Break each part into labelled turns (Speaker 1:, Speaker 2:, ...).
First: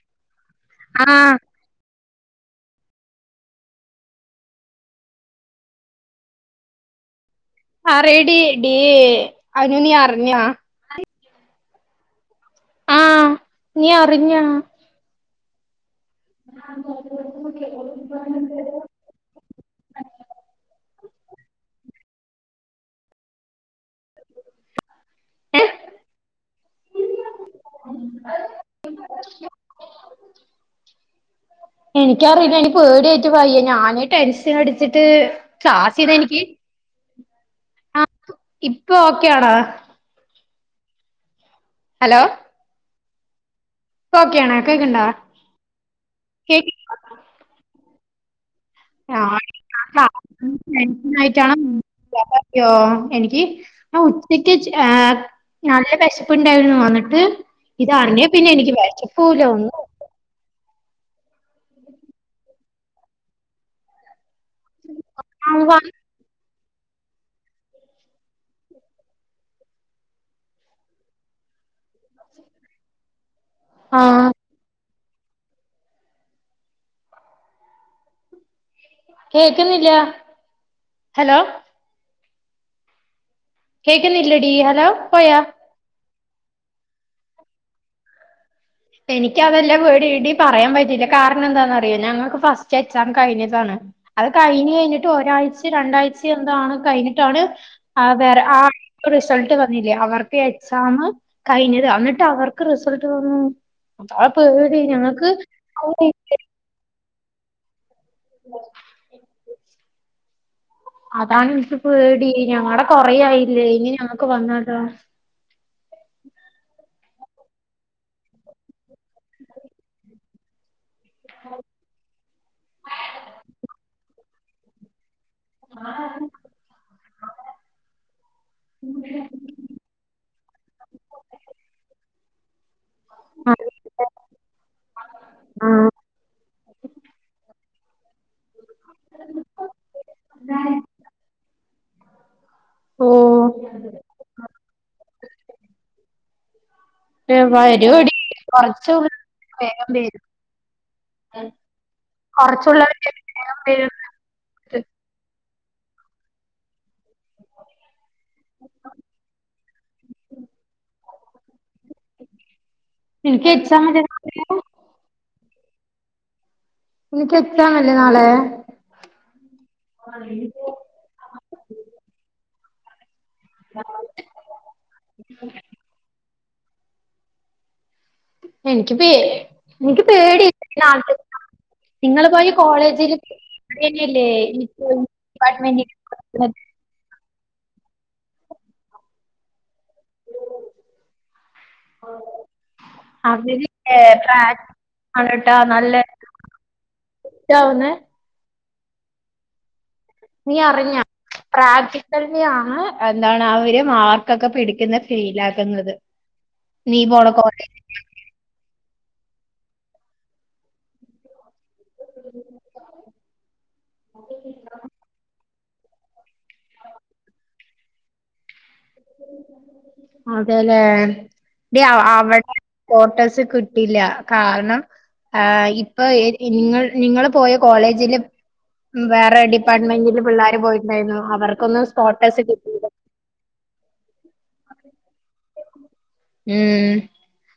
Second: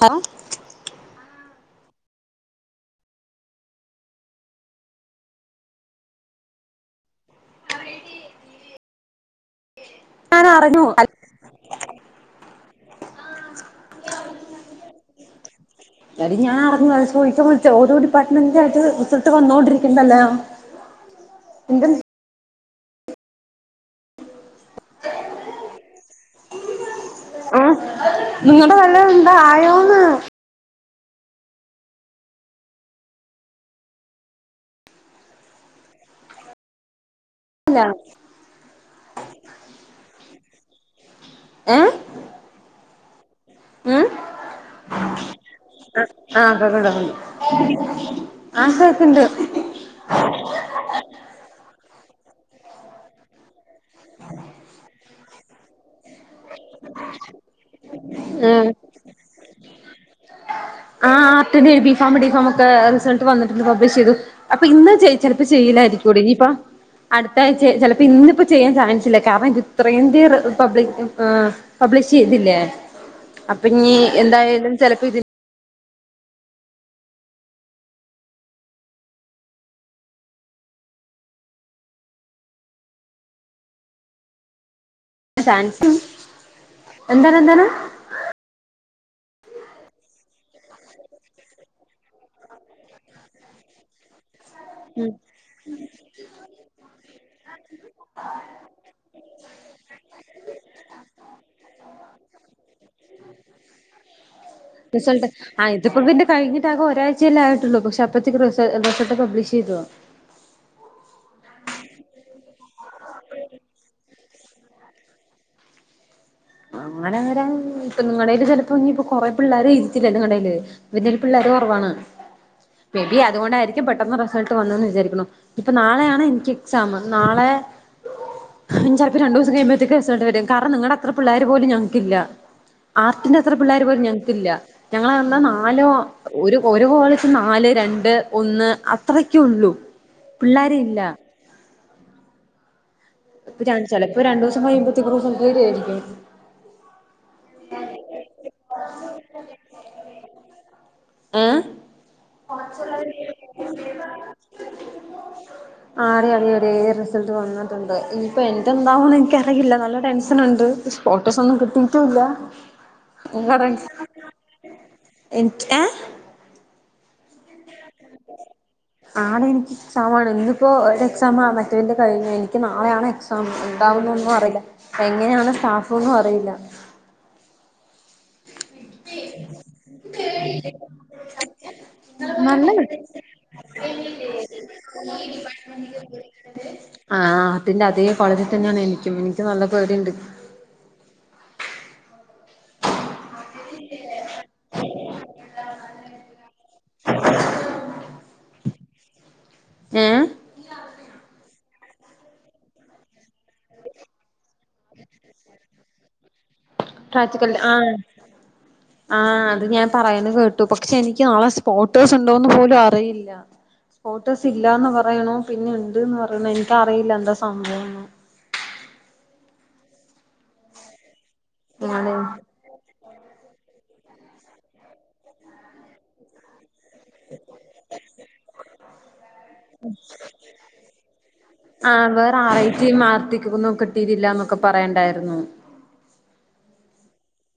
Speaker 1: Hello
Speaker 2: ആഹ് പറടി ഡീ അനു നീ അറിഞ്ഞാ
Speaker 1: ഞാനഅറിഞ്ഞു അ
Speaker 2: ആഹ് നീ അറിഞ്ഞാ?
Speaker 1: എടി ഞാൻ അറിഞ്ഞുഅത് ചോയിക്കാൻ വിളിച്ച ഓരോ ഡിപ്പാർട്ട്മെന്റിന്റെ ആയിട്ട് വന്നോണ്ടിരിക്കുന്നല്ല. ആഹ് നിങ്ങളടെ വല്ല എന്താ ആയോന്ന്?
Speaker 2: എനിക്കറിയില്ല എനി പേടിയായിട്ട് പയ്യ ഞാന് ടെൻഷൻ അടിച്ചിട്ട്. കാശിന് എനിക്ക്
Speaker 1: അ [inaudible]
Speaker 2: ആഹ് ഇപ്പൊ ഓക്കെയാണോ?
Speaker 1: ഏഹ്
Speaker 2: ഹലോ
Speaker 1: [unintelligible]
Speaker 2: ഇപ്പൊ ഓക്കെയാണോ കേക്ക്ണ്ടോ കേക്ക്ണ്ടോ
Speaker 1: ആഹ് കേക്ണ്ട്
Speaker 2: [unintelligible] എനിക്ക് ആഹ് ഉച്ചക്ക് എഹ് നല്ല വിശപ്പുണ്ടായിരുന്നു വന്നിട്ട്. ഇതറിഞ്ഞേ പിന്നെ
Speaker 1: ആഹ്
Speaker 2: എനിക്ക് വിശപ്പൂല ഒന്നും ഇല്ല
Speaker 1: ആഹ് അ ബി ഫോ ഡി ഫോമ ഒക്കെ റിസൾട്ട് വന്നിട്ടുണ്ട് പബ്ലിഷ് ചെയ്തു. അപ്പൊ ഇന്ന് ചെയ ചിലപ്പപ്പോ ചെയ്യിലായിരിക്കുംടെ ഇനിയിപ്പ. അടുത്തഴ്ച ചിലപ്പോ ഇന്നിപ്പോ ചെയ്യാൻ ചാൻസല്ല കാരണം ഇത്രേന്ത്യ റി പബ്ലിക് ഉം പബ്ലിഷ് ചെയ്തില്ലേ? അപ്പൊ ഇനി
Speaker 2: ആഹ്
Speaker 1: എന്തായാലും ചിലപ്പോ ഇതി
Speaker 2: കേൾക്കുന്നില്ല ഹലോ. കേക്ക്നില്ലടി ഹലോ പോയ.
Speaker 1: ചാൻസ് എന്താണ് എന്താണ്?
Speaker 2: എനിക്ക് അതെല്ല പേടി ഇടിം പറയാൻ പറ്റില്ല കാരണം എന്താന്നറിയോ ഞങ്ങൾക്ക് ഫസ്റ്റ് എക്സാമ് കഴിഞ്ഞതാണ് അത് കഴിഞ്ഞ് കഴിഞ്ഞിട്ട്
Speaker 1: ഉം
Speaker 2: ഒരാഴ്ചെ രണ്ടാഴ്ചെ എന്താണ് കഴിഞ്ഞ്ട്ടാണ് ആഹ് വേറെ ആ റിസൾട്ട് വന്നില്ലേ അവർക്ക് എക്സാമ് കഴിഞ്ഞതാ എന്നിട്ട് അവർക്ക് റിസൾട്ട് വന്ന് അപ്പൊ ഓര്
Speaker 1: റിസൾട്ട് ആഹ് ഇത്‌പ്പൊ പിന്നെ കഴിഞ്ഞിട്ട് ആകെ ഒരാഴ്ചയല്ലേ ആയിട്ടൊള്ളൂ പക്ഷെ അപ്പഴ്ത്തേക്ക്‌ റിസ റിസൾട്ട് പബ്ലിഷ് ചെയ്തോ
Speaker 2: അതാണ് ഇൻക്ക് പേടി ഞങ്ങടെ കൊറയായില്ലേ ഇഞ് ഇനി ഞങ്ങക്ക് വന്നാലോ
Speaker 1: അങ്ങനെ വരാൻ ഇപ്പൊ നിങ്ങടേല് ചെലപ്പം ഇഞ് ഇപ്പൊ കൊറേ പിള്ളാര് എഴുതിറ്റ്ല്ലല്ലോ നിങ്ങടേല് ഇവര്ടേല് പിള്ളാര് കൊറവാണ് മേ ബി അതുകൊണ്ടായിരിക്കും പെട്ടെന്ന് റിസൾട്ട് വന്ന്ന്ന് വിചാരിക്ക്‌ണു ഞ് ഇപ്പൊ നാളെയാണ് എനിക്ക് എക്സാമ് നാളെ ഇനി ചെലപ്പോ രണ്ടുസ സം കയ്യ്മ്പഴത്തേക്കും റിസൾട്ട് വരും കാരണം നിങ്ങടെ അത്ര പിള്ളാര് പോലും ഞങ്ങക്കില്ല. ആർട്ടിന്റെ അത്ര പിള്ളേര് പോലും ഞങ്ങക്കല്ല. ഞങ്ങള് പർഞ്ഞ
Speaker 2: ആ
Speaker 1: നാലോ ഒരു ഒരു കോളേജിന്ന് നാല് രണ്ട് ഒന്ന്. അത്രക്കെ ഉള്ളു പിള്ളാര് ഇല്ല. ഇപ്പ രൺ
Speaker 2: ഓ
Speaker 1: ചെലപ്പൊ രണ്ടുസം കയ്യുമ്പഴേത്തേക്കും റിസൾട്ട് വരുവായിരിക്കും
Speaker 2: റ്റ് വരുവോടി കൊറച്ചൊന്ന് [unintelligible] വേഗം വെരും ഏ [unintelligible]
Speaker 1: ഏഹ്
Speaker 2: കൊറച്ചുള്ളവരുടെ റിസൾട്ട് വേഗം വെരും
Speaker 1: ആടി അതെ അതെ റിസൾട്ട് വന്ന്ട്ട്ണ്ട് ഇനിയിപ്പൊ എനിക്ക് എന്താവണ് എനിക്കറിയില്ല നല്ല ടെൻഷന് ഉണ്ട്. ഫോട്ടോസൊന്നും കിട്ടിട്ടൂല്ല നിനക്ക് അവ്ടെ എക്സാം അല്ലെ നാളെ ഇൻക്ക് ഏഹ്
Speaker 2: നിനക്ക് എക്സാം അല്ലെ നാ
Speaker 1: ആണ് എനിക്ക്‌ എക്സാമാണ് ഇന്ന്പ്പോ അവ്ടെ എക്‌സാമാണ് മറ്റേയിന്റെ കഴിഞ്ഞു എനിക്ക് നാളെയാണ് എക്സ് സാം എന്താണെന്നൊന്നും അറിയില്ല എങ്ങനെയാണ് സ്റ്റാഫ്ന്നും അറിയില്ല
Speaker 2: എനിക്ക് പേ എനിക്ക് പേടി നാളെ തൊട്ട് നിങ്ങള് പോയി
Speaker 1: നല്ല
Speaker 2: കോളേജിലും ഇല്ലില്ലേ എനിക്ക് ഡിപ്പാർട്ട് മെന്റ് [unintelligible]
Speaker 1: ആഹ് ആഹ് അത്തിന്റെ അതേ കോളേജി തന്നെയാണ് എനിക്കും എനിക്ക് നല്ല പേടിണ്ട്
Speaker 2: ആണോ അവര് ഏ പ്രാ ആണ് ട്ടോ നല്ലെ പ്പഴാ വന്നേ
Speaker 1: ഏഹ്
Speaker 2: നിയറിഞ്ഞാ പ്രാക്ടിക്കൽനിയാണ് എന്താണ് അവര് മാർക്കൊക്കെ പിടിക്ക്‌ന്ന് ഫെയ്ലാക്ക്‌ന്നത്
Speaker 1: പ്രാക്റ്റിക്കൽ ആണ് ആഹ് അത് ഞാൻ പറയ്ന്ന് കേട്ടു പക്ഷെ എനിക്ക് നാളെ സ്പോർട്ടേഴ്സ് ഇണ്ടോന്ന് പോലും അറിയില്ല സ്പോർട്ടേയ്സ് ഇല്ലാന്ന് പറയ്ണു പിന്നെ ഇണ്ട്ന്ന് പറയ്ണ് എനിക്കറിയില്ല എന്താ സംഭവൊന്നും
Speaker 2: അതേലെ ടി അവ്
Speaker 1: നാളെ
Speaker 2: അവടെ സ്പോട്ടേഴ്സ് കിട്ടില്ല കാരണം എഹ് ഇപ്പൊ ഇങ്ങൾ നിങ്ങള് പോയ കോളേജിലും ഉം വേറെ ടി പ്പാർട്ട്മെന്റില് പിള്ളാര് പോയിട്ട്ണ്ടായിരുന്നു അവർക്കൊന്നും സ്പോർട്ടേയ്സ് കിട്ടിയില്ല
Speaker 1: [unintelligible] മാർത്തിക്ക് ഒന്നും കിട്ടിയിറ്റില്ലന്നൊക്കെ പറയ്ണ്ടായിരുന്നു
Speaker 2: ഉം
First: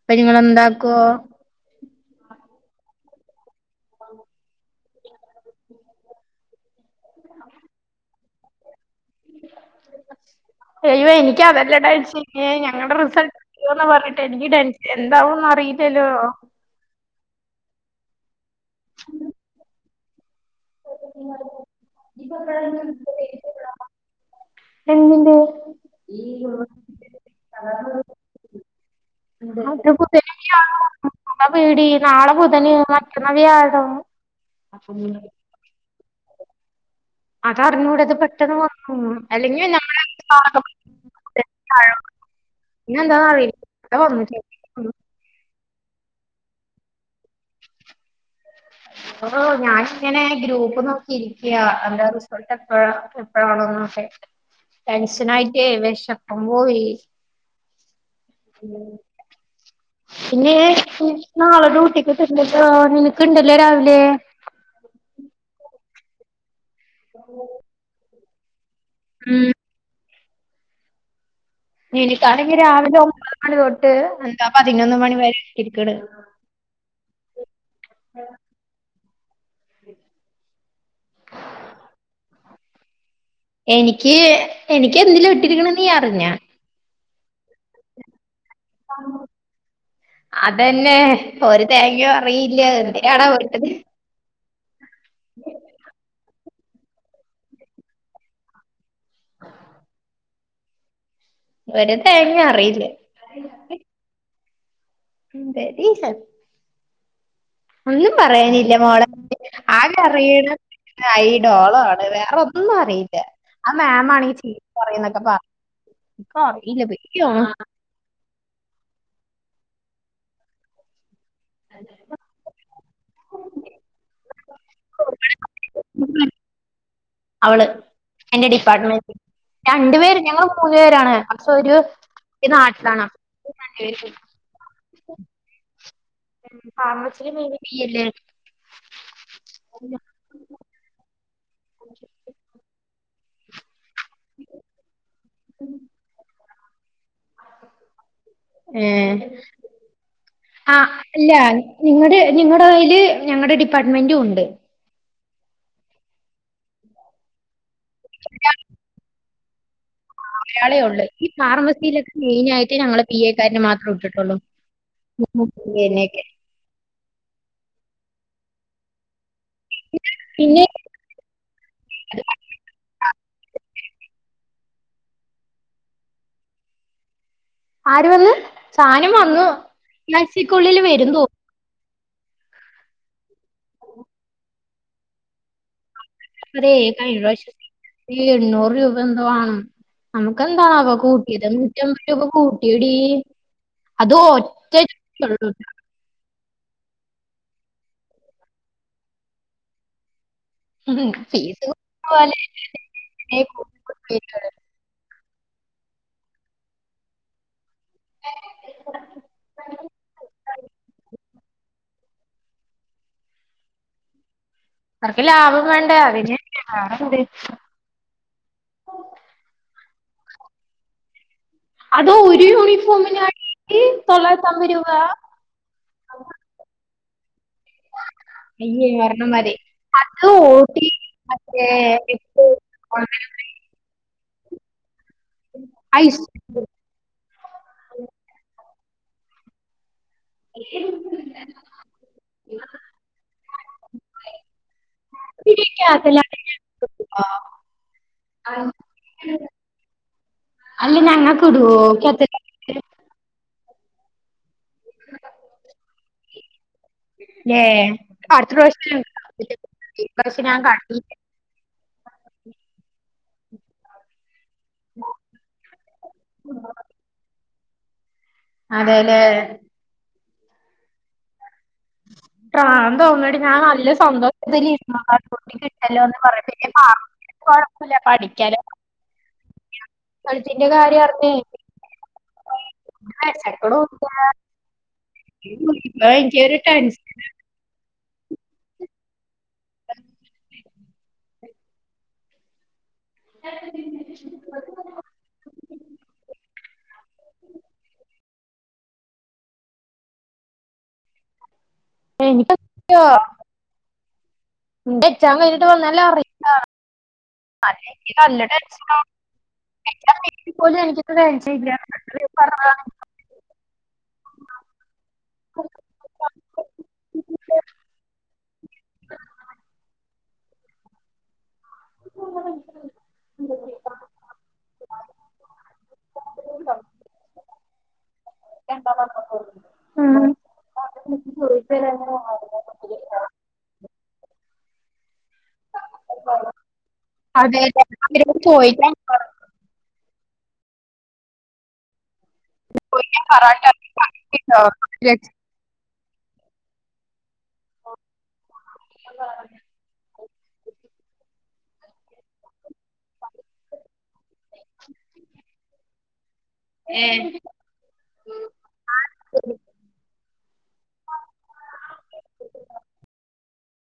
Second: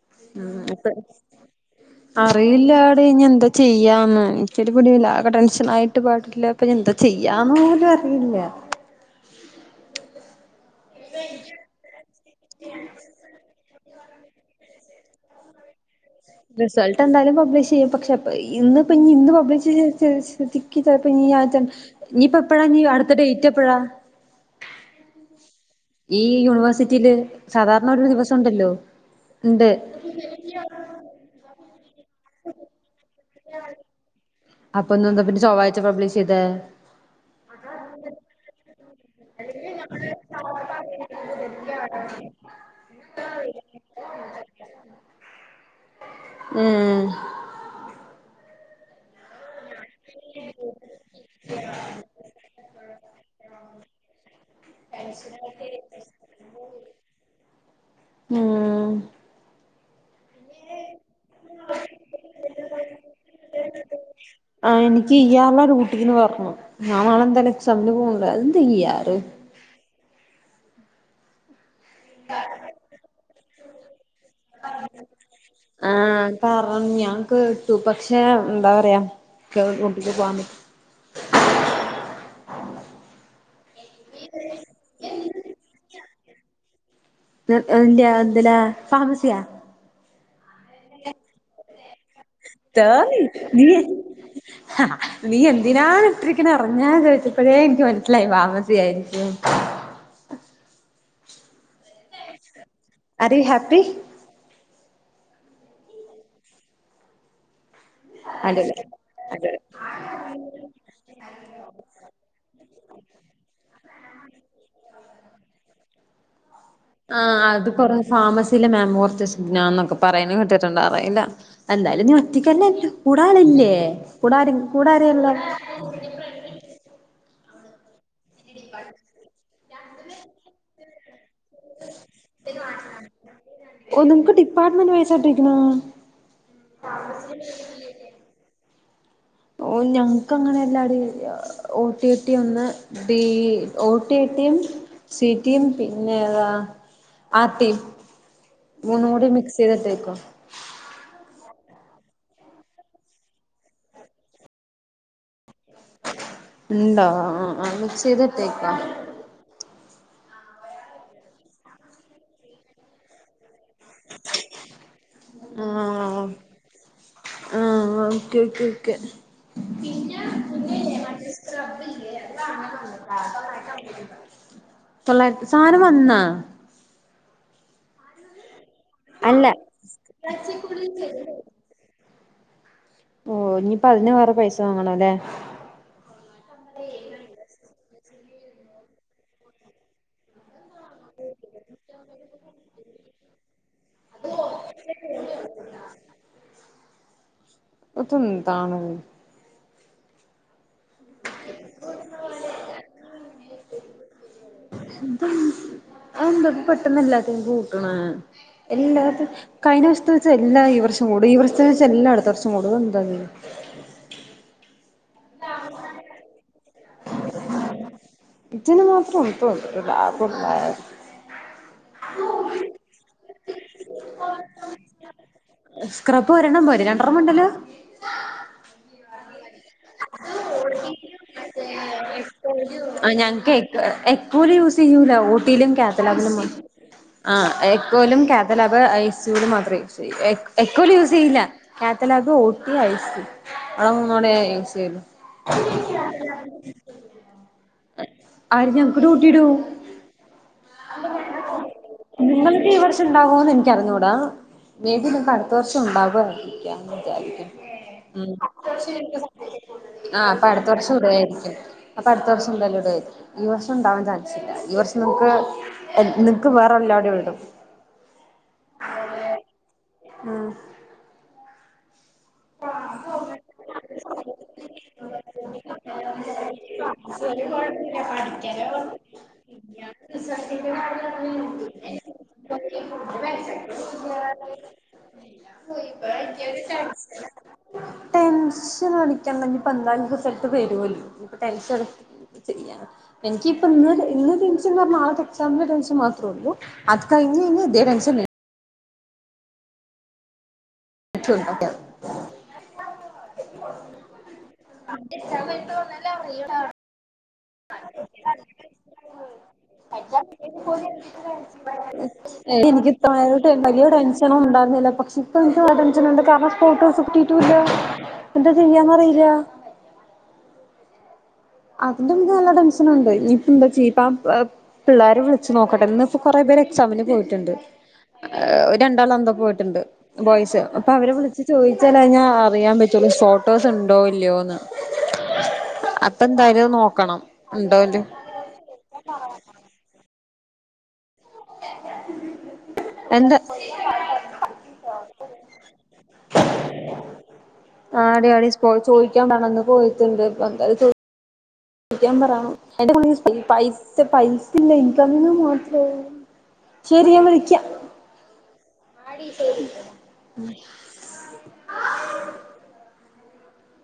Speaker 2: അപ്പ ഇഞ് ഇങ്ങള്
Speaker 1: ഉം
Speaker 2: എന്താക്കോ
Speaker 1: ഇപ്പ അറിയില്ലാടി ഇനി എന്താ ചെയ്യാന്ന് ഇൻക്കൊരു പിടിയില്ല ആകെ ടെൻഷനായിട്ട് പാടില്ല അപ്പൊ ഇഞ് എന്താ ചെയ്യാന്ന് പോലും അറിയില്ല
Speaker 2: അയ്യോ എനിക്ക് അതല്ല ടെൻഷൻ ഇഞ് ഞങ്ങടെ റിസൾ റ്റ്ന്ന് പർഞ്ഞിട്ട് എനിക്ക് ടെൻഷൻ എന്താവുംന്ന് അറിയില്ലല്ലോ
Speaker 1: റിസൾട്ട് എന്തായാലും പബ്ലിഷ് യ്യും പക്ഷെ ഇന്ന് ഇപ്പഞ്ഞി ഇന്ന് പബ്ലിഷ് ഇനി ചിലപ്പോ ഈ ആഴ്ച ഞ്ഞ് എപ്പഴാ ഞ്ഞ് അടുത്ത ഡേറ്റ് എപ്പഴാ
Speaker 2: എന്തിൻ്റെ
Speaker 1: ഈ യൂണിവേഴ്സിറ്റില് സാധാരണ ഒരു ദിവസം ണ്ടല്ലോ
Speaker 2: [inaudible] അതാ പേടി നാളെ ബുധന് മറ്റന്ന വ്യാഴം
Speaker 1: അപ്പൊ ഇന്ന് എന്താ പിന്നെ ചൊവ്വാഴ്ച പബ്ലിഷിത
Speaker 2: അതറിഞ്ഞൂട ഇത് പെട്ടെന്ന് വ ഉം അല്ലെങ്കിൽ നമ്മള് [unintelligible] പിന്നെ എന്താ ന്നറിയാ [unintelligible]
Speaker 1: ഉം
Speaker 2: ഓഹ് ഞാൻ ഇങ്ങനെ ഗ്രൂപ്പ് നോക്കി ഇരിക്ക്യ എന്റെ റിസൾട്ട് എപ്പഴ എപ്പഴാണോന്നൊക്കെ ടെൻഷനായിട്ടെ വെഷപ്പും പോയി
Speaker 1: ഉം
Speaker 2: പിന്നെ നാളെ ഡൂട്ടിക്ക്ട്ട നിനക്ക് ണ്ട്ല്ലേ രാവിലെ
Speaker 1: ആഹ് എനിക്ക് ഇ്യാറുള്ളാ ഊട്ടിന്ന് പറഞ്ഞു ഞാ നാളെ എന്താലും എക്സമിന് പോകുന്നുണ്ട് അത് എന്താ ഇ്യാറ്
Speaker 2: ഉം ഇനിക്കാണെങ്കി രാവിലെ ഒമ്പത് മണി തൊട്ട് എന്താ പതിനൊന്ന് മണി വരെരിക്കണ്
Speaker 1: കാരണം ഞാൻ കേട്ടു പക്ഷെ എന്താ പറയാ എനിക്ക് ഡ്യൂട്ടിക്ക് പോവാ
Speaker 2: എനിക്ക് എനിക്ക് എന്തിലും ഇട്ടിരിക്ക്ണ് നീ അറിഞ്ഞ
Speaker 1: എന്റെ എന്തിലാ ഫാർമസിയാ
Speaker 2: അതെന്നെ ഒരു തേങ്ങി അറിയില്ല
Speaker 1: തോന്നി
Speaker 2: എന്തിനണാ ഇട്ടത്
Speaker 1: നീ ആഹ് നീ എന്തിനാണ ഇട്ടിരിക്കണ അറിഞ്ഞാന്ന് ചോദിച്ചപ്പോഴേ എനിക്ക് മനസ്സിലായി ഫാർമസിയായി ഉം
Speaker 2: ഒര് തേങ്ങ അറീല
Speaker 1: are you happy
Speaker 2: very happy ഒന്നും പറയാനില്ല
Speaker 1: അടിപൊളി
Speaker 2: മോളെ
Speaker 1: അടിപൊളി
Speaker 2: ആകെ അറിയണ് ഈ ഡോളൊ ആണ് വേറൊന്നും അറീല്ല ആ മാമാണെങ്കി ചീത്തറീന്നൊക്കെ പ കാറിലത്
Speaker 1: ആഹ് അത് പറ ഫാർമസീലെ മാമ് കൊർച്ച് സീനാന്നൊക്കെ പറയ്ണ് കേട്ടിട്ട്ണ്ട് അറിയില്ല എന്തായാലും നീ ഒറ്റക്കല്ലല്ലൊ കൂടാളില്ലേ കൂടാര് കൂടാരെള്ളെ?
Speaker 2: അവള് എന്റെ ഡിപ്പാർട്ട്മെന്റ് രണ്ട് പേര് ഞങ്ങള് മൂന്ന് പേരാണ് സാെരു നാട്ടിലാണ് രണ്ട് പേരും
Speaker 1: ഡിപ്പാർട്ട്മെൻ്റ് ബേസാട്ടിക്ക്ണ്
Speaker 2: ഉം ഫാർമസീല് മെയ്ന് ബി അല്ലേ
Speaker 1: ഓ ഞങ്ങക്കങ്ങനെ എല്ലാടീ ഓട്ടി ട്ടി ഒന്ന് ബി ഒ ടി ടിം സീടിം പിന്നേതാ ആർട്ടിം മൂന്നും കൂടി മിക്സെയ്തിട്ടേക്കും
Speaker 2: അ അല്ല നിങ്ങടെ നിങ്ങടെ കയ്യില് ഞങ്ങടെ ഡിപ്പാർട്ട്മെന്റൂണ്ട്
Speaker 1: ഉണ്ടോ ആ ആ മിക്സെയ്ത്ട്ടേക്കാ
Speaker 2: അയാളെ ഒള്ള് ഈ ഫാർമസീലൊക്കെ മെയ്നായിട്ട് ഞങ്ങളെ പി എക്കാരന് മാ ത്രട്ട് ട്ടൊള്ളു [unintelligible] എന്നെ ഒകെ
Speaker 1: ആഹ് ഓക്കെ ക്കെ ക്കെ
Speaker 2: പിന്നെ
Speaker 1: [unintelligible] തൊള്ളായി സാനം വന്നാ
Speaker 2: ആര് വന്ന് സാനം വന്ന്
Speaker 1: അല്ല
Speaker 2: ഈ ആയ്ച്ചക്കുള്ളില് വരും തോ
Speaker 1: ഓ ഇഞ്പ്പതിന് വറെ പൈസ വാങ്ങണല്ലേ
Speaker 2: അതേ കയ്ഞ്ഞ പ്രാവശ്യം ഈ എണ്ണൂറ് രൂപന്തോ ആണ് നമക്കെന്താണാവോ കൂട്ടിയത് നൂറ്റമ്പത് രൂപ കൂട്ടിയെടീ അതും ഒറ്റ കേടുല്ല
Speaker 1: അതെന്താണ്
Speaker 2: ഫീസ് പോലെ [inaudible]
Speaker 1: ഇതെന്ത് അതെന്താ പെട്ടന്നെല്ലാത്തിനും കൂ ട്ട്ണ് എല്ലാത്ത കയ്ഞ്ഞ വർഷത്ത് വെച്ച് എല്ലാ ഈ വർഷം കൂടി ഈ വർഷത്ത് വെച്ച് എല്ലാ അട്ത്ത വർഷം കൂടു ഇതെ [unintelligible]
Speaker 2: അവർക്ക് ലാഭം വേണ്ടേ അതിന് ന്നെ വേറെന്ത്
Speaker 1: ഇതിന് മാത്രം ഉണ്ടോ ലാഭം മ
Speaker 2: അത് ഒര് യൂണിഫോമിനാടീ റ്റ് തൊള്ളായിരത്തമ്പ രൂപ
Speaker 1: സ്ക്രബ് ഒരെണ്ണം പോരെ രണ്ട്രണ്ണം വേണ്ടല്ലോ
Speaker 2: അയ്യേ ഒരെണ്ണം മതി അത് ഓട്ടി മറ്റേ എട്ട്
Speaker 1: ആ
Speaker 2: [inaudible]
Speaker 1: ഞങ്ങക്ക് എക് എക്കോല് യൂസെയ്യൂല ഓട്ടീലും കാത്തലോകിലും മ ആഹ് ഏക്കോലും കാത്തലബ് ഐ സൂലും മാത്രേ യുസെയ്യു എ എക്കോല് യൂസെയ്യില്ല കാത്തലബ് ഓട്ടി ഐ സ്‌യു അവടെ മൂന്നോടെ യു സ്യ്യള്ളൂ
Speaker 2: ഐസ്ക്രീമിലേക്കകത്തിലാണ്
Speaker 1: ആര് ഞങ്ങക്ക് ടൂട്ടിടോ
Speaker 2: അല്ല ഞങ്ങക്ക്ടോ കേത്ത
Speaker 1: നിങ്ങക്കീ ഈ വർഷണ്ടാകോന്ന് എൻക്കറിഞ്ഞൂടാ മേബി നിങ്ങക്കട്ത്ത വർഷം ഉണ്ടാവാര്ന്ന് [unintelligible]
Speaker 2: ഏ
Speaker 1: ഉം
Speaker 2: അടുത്ത പ്രാവശ്യം
Speaker 1: കൊർച്ചെയ്ഞ്ഞ്ട്ട് സം
Speaker 2: ഞങ്ങൾക്ക് തന്നില്ല. ഈ
Speaker 1: ആ
Speaker 2: പ്രാവശ്യം ഞാൻ
Speaker 1: അപ്പട്ത്ത വർഷം
Speaker 2: കണ്ടില്ല
Speaker 1: ഇടുവായിരിക്കും അപ്പട്ത്ത വർഷം എന്തായാലും ഇടുവായിരിക്കും ഈ വർഷണ്ടവാൻ ചാൻ സില്ല ഈ വർഷം നിങ്ങക്ക് എ നിങ്ങക്ക് വേറെല്ലാടെ ഇടും
Speaker 2: അതേലേ
Speaker 1: ആഹ്
Speaker 2: പ്രാന്ത് തോന്നയടി ഞാൻ നല്ല സന്തോഷത്തില് ഇരിന്നതാ പൊട്ടി ഇനി കിട്ടല്ലോ എന്ന് കൊറേ പേര് പാ
Speaker 1: ഒര് കൊഴപ്പില്ല പഠിക്കാനെ പറഞ്ഞു വിദ്യാർത്ഥി [inaudible]
Speaker 2: റിസൾട്ടിന്റെ
Speaker 1: സത്യങ്ങൾ
Speaker 2: കാര്യം
Speaker 1: അറിഞ്ഞ്
Speaker 2: അറിഞ്ഞേ
Speaker 1: തൊടങ്ങി ഇരിക്കില്ലേ ഏ കൊ [unintelligible] ഫുഡ്‌ വെശക്കണു ല്ലാ
Speaker 2: [inaudible] ന്നാ ഇൻകൊര്‌ ര ടെൻഷനാ
Speaker 1: ടെൻഷൻ അടിക്കണ്ടെങ്കിൽ ഇപ്പ എന്തായാലും റിസൽട്ട് വെരുവല്ലോ ഇപ്പ ടെൻഷൻ എടുത് എന്ത് ചെയ്യാനാ എനിക്ക് ഇപ്പ ഇന്ന് ഇന്ന് ടെൻഷൻ ന്നറ്ഞ്ഞാ നാളത്തെ എക്സാമിന്റെ ടെൻഷൻ മാത്രേ ഒള്ളൂ അത് കയിഞ്ഞ് യിഞ്ഞാ ഇതേ ടെൻഷന്നെ ചു [unintelligible]
Speaker 2: എനിക്ക് [unintelligible] ഇന്റെ എക്സാം കയിഞ്ഞിട്ട് വന്നാല് അറി പറിണ എനിക്ക് നല്ല ടെൻഷനാ എക്സാം കഴിഞ്ഞിട്ട് പോലും എനിക്ക് ഇത്ര ടെൻഷൻ ഇല്ല [inaudible]
Speaker 1: ഇപ്പം [unintelligible] വല്യ ടെൻഷനും ണ്ടായിരുന്നില്ല പക്ഷേ ഇപ്പം എനിക്ക് ആ ടെൻഷൻ ഒണ്ട് കാരണം ഫോട്ടോസ് കിട്ടിട്ടൂല്ല എന്താ ചെയ്യാന്ന് അറീല്ല അതിന്റെ മുന്നെ നല്ല ടെൻഷനുണ്ട് ഇനിയിപ്പ എന്താ ചീപ്പാം
Speaker 2: പറഞ്ഞതാണ്.
Speaker 1: വ് പിള്ളേരെ വിള്ച്ച് നോക്കട്ടെ ഇന്ന് ഇപ്പൊ കൊറേ പേര് എക്സാമിന് പോയിട്ട്ണ്ട് ഏ് രണ്ടാള് അന്ത പോയിട്ട്ണ്ട് ബോയ്സ് അപ്പ അവരെ വിളിച്ച് ചോദിച്ചാലാഞാ അറിയാൻ പറ്റോല്ലോ ഫോട്ടോസ് ഇണ്ടോ ഇല്ലയോന്ന് അപ്പ എന്തായാലും അഅ് നോക്കണം ഇണ്ടോന്ത്
Speaker 2: ഇപ്പ ചോയിക്കാൻ ണ്ടോ ചോദിക്കാൻ
Speaker 1: എന്ത
Speaker 2: പറയട്ടെ
Speaker 1: ആടിയാടി സ്പോ ചോയിക്കാൻ പറണന്ന് പോയി റ്റ്ണ്ട് അപ്പ എന്തായ്ലും ത് ക്കാൻ പറ എന്റെ ഫുള്ള് ഈ പൈ സ പൈസില്ലേ ഇൻക്ക് അതിന് മാത്രേ ശരി ഞാൻ
Speaker 2: ഏഹ്
Speaker 1: വിളിക്കാ ആടി ശരി